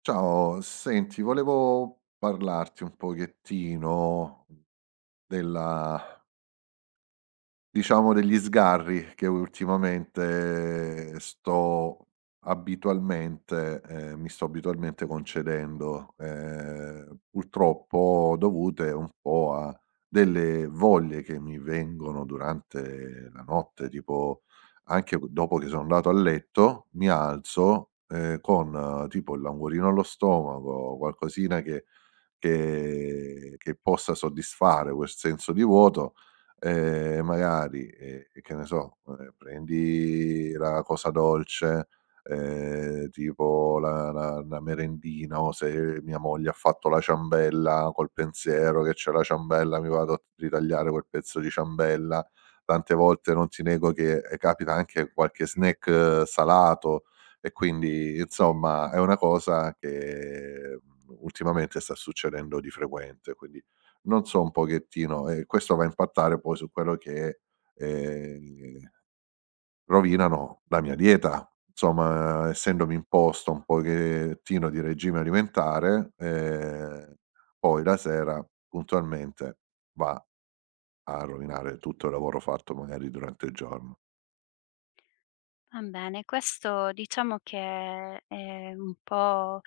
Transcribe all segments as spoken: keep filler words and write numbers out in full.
Ciao, senti, volevo parlarti un pochettino della. Diciamo, degli sgarri che ultimamente eh, sto abitualmente ehm, mi sto abitualmente concedendo, ehm, purtroppo dovute un po' a delle voglie che mi vengono durante la notte, tipo anche dopo che sono andato a letto mi alzo, ehm, con eh, tipo il languorino allo stomaco, qualcosina che che che possa soddisfare quel senso di vuoto. Ehm, magari, ehm, che ne so, ehm, prendi la cosa dolce, ehm, tipo la la la merendina, o se mia moglie ha fatto la ciambella, col pensiero che c'è la ciambella mi vado a ritagliare quel pezzo di ciambella. Tante volte non ti nego che, ehm, capita anche qualche snack eh, salato, e quindi insomma è una cosa che, mhmm, ultimamente sta succedendo di frequente, quindi non so un pochettino, e questo va a impattare poi su quello che, ehm, rovinano la mia dieta. Insomma, essendomi imposto un pochettino di regime alimentare, ehm, poi la sera puntualmente va a rovinare tutto il lavoro fatto magari durante il giorno. Va bene, questo diciamo che è un po'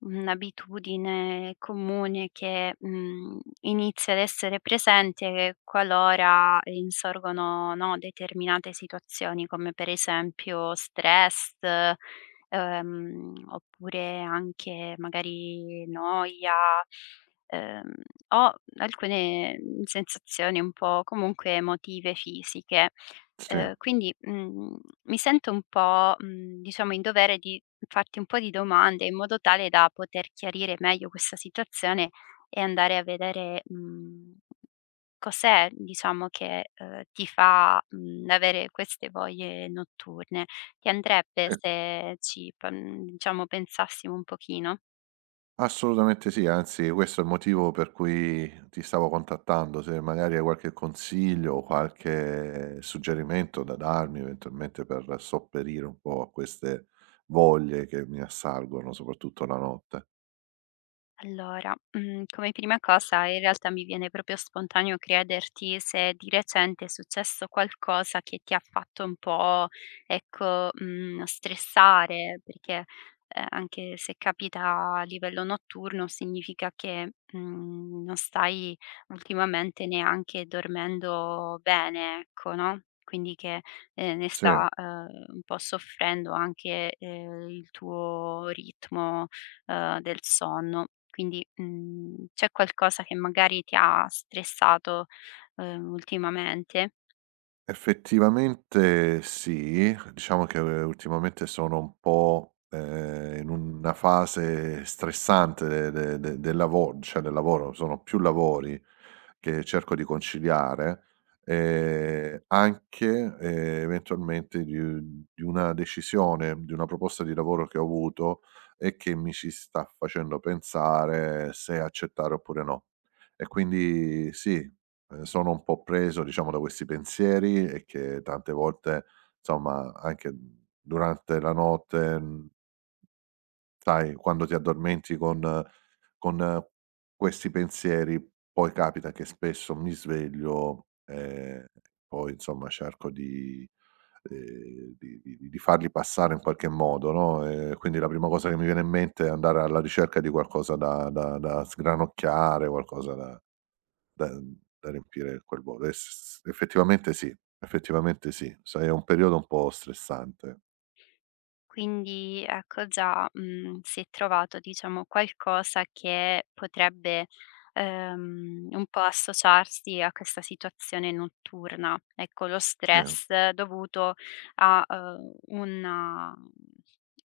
un'abitudine comune che, mhmm, inizia ad essere presente qualora insorgono, no, determinate situazioni come per esempio stress, ehm, oppure anche magari noia, ehm, o alcune sensazioni un po' comunque emotive, fisiche. Sì. Ehm, quindi, mhmm, mi sento un po', mhmm, diciamo in dovere di farti un po' di domande in modo tale da poter chiarire meglio questa situazione e andare a vedere, mhmm, cos'è diciamo che, ehm, ti fa, mhmm, avere queste voglie notturne. Ti andrebbe Sì, se ci pan diciamo pensassimo un pochino? assolutamente sì, anzi questo è il motivo per cui ti stavo contattando, se magari hai qualche consiglio o qualche suggerimento da darmi eventualmente per sopperire un po' a queste voglie che mi assalgono, soprattutto la notte. Allora, mhmm, come prima cosa in realtà mi viene proprio spontaneo chiederti se di recente è successo qualcosa che ti ha fatto un po', ecco, mhmm, stressare, perché, ehm, anche se capita a livello notturno significa che, mhmm, non stai ultimamente neanche dormendo bene, ecco, no, quindi che, ehm, ne Sì, sta, ehm, un po' soffrendo anche, ehm, il tuo ritmo uhm, del sonno. Quindi, mhmm, c'è qualcosa che magari ti ha stressato, uhm, ultimamente? effettivamente sì, diciamo che eh, ultimamente sono un po', ehm, in una fase stressante de de de del lavo cioè del lavoro, sono più lavori che cerco di conciliare, ehm, anche, ehm, eventualmente di u di una decisione, di una proposta di lavoro che ho avuto e che mi ci sta facendo pensare se accettare oppure no. E quindi sì, ehm, sono un po' preso diciamo da questi pensieri, e che tante volte, insomma, anche durante la notte, mhmm. Sai, quando ti addormenti con con eh, questi pensieri, poi capita che spesso mi sveglio, ehm, poi insomma cerco di ehm, di di di farli passare in qualche modo, no, ehm, quindi la prima cosa che mi viene in mente è andare alla ricerca di qualcosa da da da sgranocchiare, qualcosa da da da riempire quel vuoto. E s s Effettivamente sì, effettivamente sì. Sai, è un periodo un po' stressante. Quindi ecco già, mhmm, si è trovato diciamo qualcosa che potrebbe, ehm, un po' associarsi a questa situazione notturna. Ecco, lo Sì. stress eh, dovuto a, uhm, una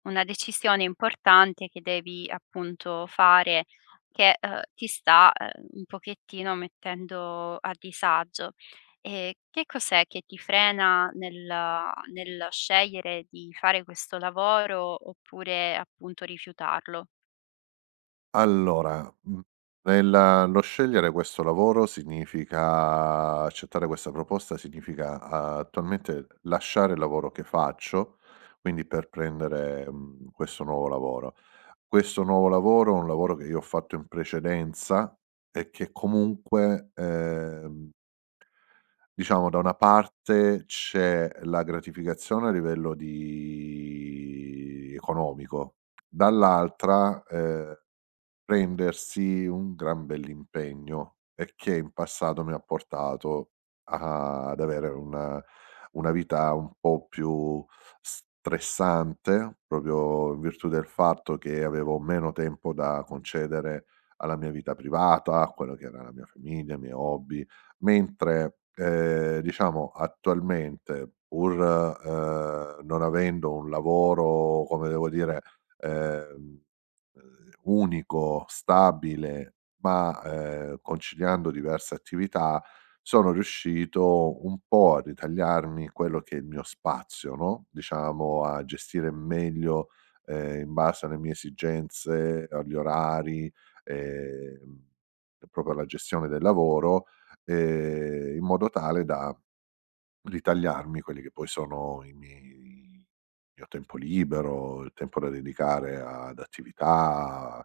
una decisione importante che devi appunto fare che, uhm, ti sta, ehm, un pochettino mettendo a disagio. E che cos'è che ti frena nel nel scegliere di fare questo lavoro oppure appunto rifiutarlo? Allora, mhmm, nella lo scegliere questo lavoro, significa accettare questa proposta, significa ah, attualmente lasciare il lavoro che faccio, quindi per prendere, mhmm, questo nuovo lavoro. Questo nuovo lavoro è un lavoro che io ho fatto in precedenza, e che comunque, ehm, diciamo da una parte c'è la gratificazione a livello di economico, dall'altra, ehm. Prendersi un gran bell'impegno, e che in passato mi ha portato a ad avere una una vita un po' più stressante, proprio in virtù del fatto che avevo meno tempo da concedere alla mia vita privata, a quello che era la mia famiglia, i miei hobby, mentre, ehm, diciamo attualmente pur, ehm, non avendo un lavoro, come devo dire, ehm. Uhm, unico, stabile, ma, ehm, conciliando diverse attività, sono riuscito un po' a ritagliarmi quello che è il mio spazio, no, diciamo a gestire meglio, ehm, in base alle mie esigenze, agli orari, ehm, proprio alla gestione del lavoro, ehm, in modo tale da ritagliarmi quelli che poi sono i miei, il mio tempo libero, il tempo da dedicare ad attività, a-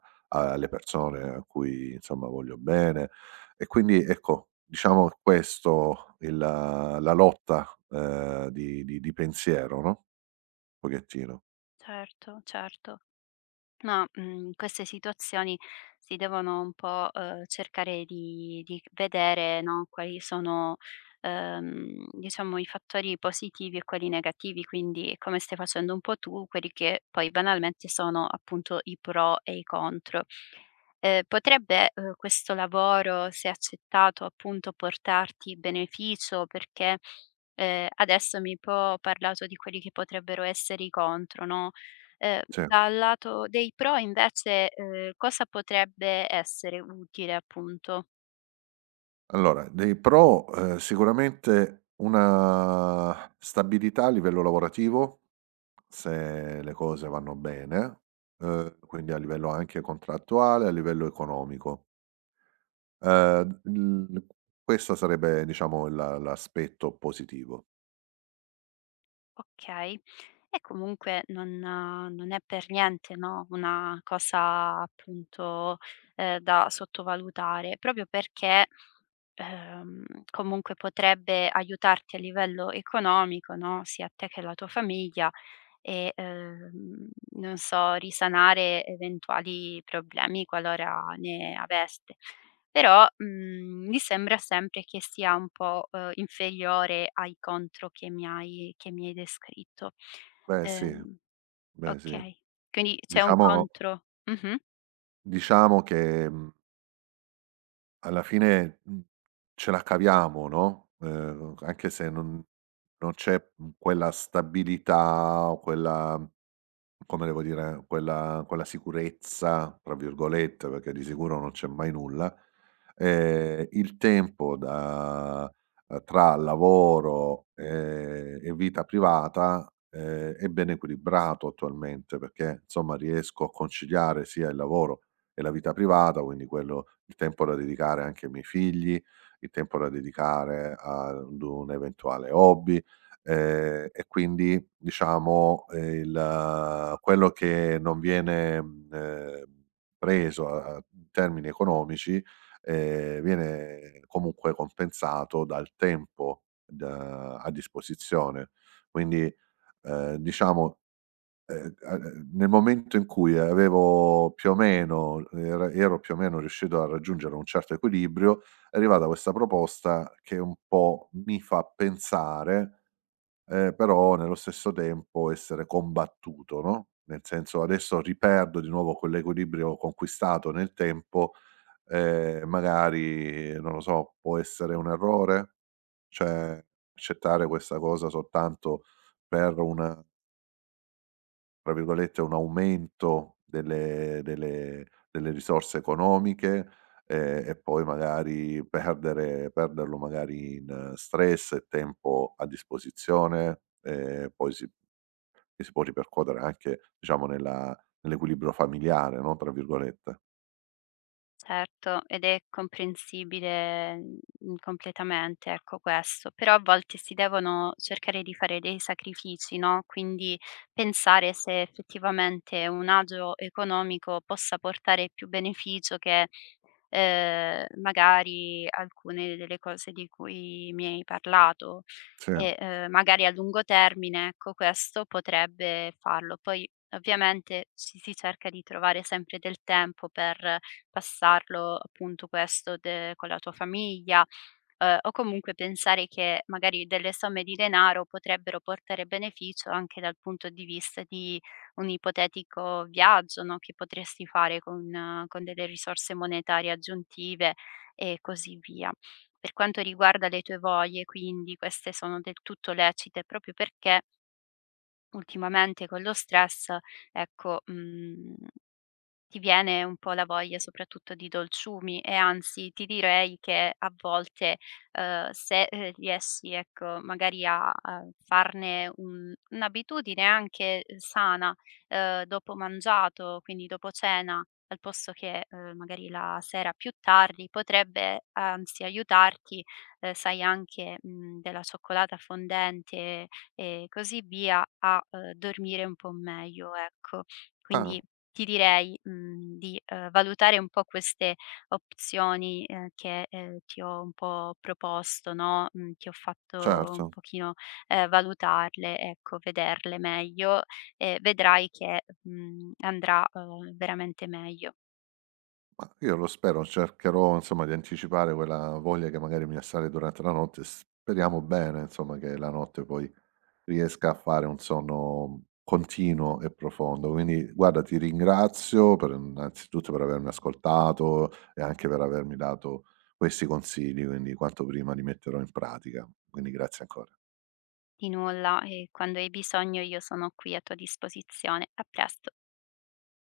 alle persone a cui insomma voglio bene. E quindi ecco, diciamo questo il la la lotta, ehm, di di di pensiero, no, un pochettino. Certo, certo. Ma, mhmm, queste situazioni si devono un po', uhm, cercare di di vedere, no, quali sono, uhm, diciamo i fattori positivi e quelli negativi, quindi come stai facendo un po' tu, quelli che poi banalmente sono appunto i pro e i contro. Ehm, potrebbe, uhm, questo lavoro, se accettato appunto, portarti beneficio? Perché, ehm, adesso mi hai un po' parlato di quelli che potrebbero essere i contro, no, Ehm, Sì. dal lato dei pro invece, ehm, cosa potrebbe essere utile appunto? Allora, dei pro, ehm, sicuramente una stabilità a livello lavorativo, se le cose vanno bene, uhm, quindi a livello anche contrattuale, a livello economico. Uhm, il questo sarebbe diciamo la l'aspetto positivo. Okay. E comunque non eh, non è per niente, no, una cosa appunto, ehm, da sottovalutare, proprio perché, ehm, comunque potrebbe aiutarti a livello economico, no, sia a te che alla tua famiglia e, ehm, non so, risanare eventuali problemi qualora ne aveste. Però, mhmm, mi sembra sempre che sia un po', uhm, inferiore ai contro che mi hai che mi hai descritto. Beh sì, Ehm, beh sì. okay. Quindi c'è un Diciamo, contro mh-mh, diciamo che, mhmm, alla fine, mhmm, ce la caviamo, no, uhm, anche se non non c'è, mhmm, quella stabilità o quella, come devo dire, quella quella "sicurezza" tra virgolette, perché di sicuro non c'è mai nulla, ehm, il tempo da uhm, tra lavoro, ehm, e vita privata, ehm, è ben equilibrato attualmente, perché insomma riesco a conciliare sia il lavoro e la vita privata, quindi quello il tempo da dedicare anche ai miei figli, il tempo da dedicare ad un eventuale hobby, ehm, e quindi diciamo, ehm, il eh, quello che non viene, mhmm, ehm, preso a a in termini economici, ehm, viene comunque compensato dal tempo da a disposizione. Quindi, ehm, diciamo, ehm, a ehm, nel momento in cui avevo più o meno era ero più o meno riuscito a raggiungere un certo equilibrio, è arrivata questa proposta che un po' mi fa pensare. Ehm, però nello stesso tempo essere combattuto, no, nel senso adesso riperdo di nuovo quell'equilibrio conquistato nel tempo, ehm, magari non lo so, può essere un errore? Cioè, accettare questa cosa soltanto per un, tra virgolette, "un aumento" delle delle delle risorse economiche, ehm, e poi magari perdere perderlo magari in eh, stress e tempo a disposizione, ehm, poi si che si può ripercuotere anche, diciamo, nella nell'equilibrio "familiare", no, tra virgolette. certo, ed è comprensibile, mhmm, completamente, ecco, questo. Però a volte si devono cercare di fare dei sacrifici, no, quindi pensare se effettivamente un agio economico possa portare più beneficio che ehm, magari alcune delle cose di cui mi hai parlato Sì. e, ehm, magari a lungo termine, ecco, questo potrebbe farlo. Poi ovviamente ci si cerca di trovare sempre del tempo per passarlo, appunto questo de con la tua famiglia, Ehm, o comunque pensare che magari delle somme di denaro potrebbero portare beneficio anche dal punto di vista di un ipotetico viaggio, no, che potresti fare con eh, con delle risorse monetarie aggiuntive e così via. Per quanto riguarda le tue voglie, quindi, queste sono del tutto lecite proprio perché ultimamente con lo stress, ecco, mhmm ti viene un po' la voglia soprattutto di dolciumi e anzi ti direi che a volte, uhm, se, ehm, riesci ecco magari a a farne un un'abitudine anche, uhm, sana, uhm, dopo mangiato, quindi dopo cena, al posto che, uhm, magari la sera più tardi, potrebbe anzi aiutarti, uhm, sai anche, mhmm, della cioccolata fondente e così via, a, uhm, dormire un po' meglio, ecco. Ah, Quindi ti direi, mhmm, di, ehm, valutare un po' queste opzioni, ehm, che, ehm, ti ho un po' proposto, no, mhmm, ti ho fatto un certo. pochino, ehm, valutarle, ecco, vederle meglio e vedrai che, mhmm, andrà, uhm, veramente meglio. Ma io lo spero, cercherò insomma di anticipare quella voglia che magari mi assale durante la notte, speriamo bene insomma che la notte poi riesca a fare un sonno continuo e profondo. Quindi guarda, ti ringrazio per innanzitutto per avermi ascoltato e anche per avermi dato questi consigli, quindi quanto prima li metterò in pratica. Quindi grazie ancora. Di nulla e quando hai bisogno io sono qui a tua disposizione. A presto.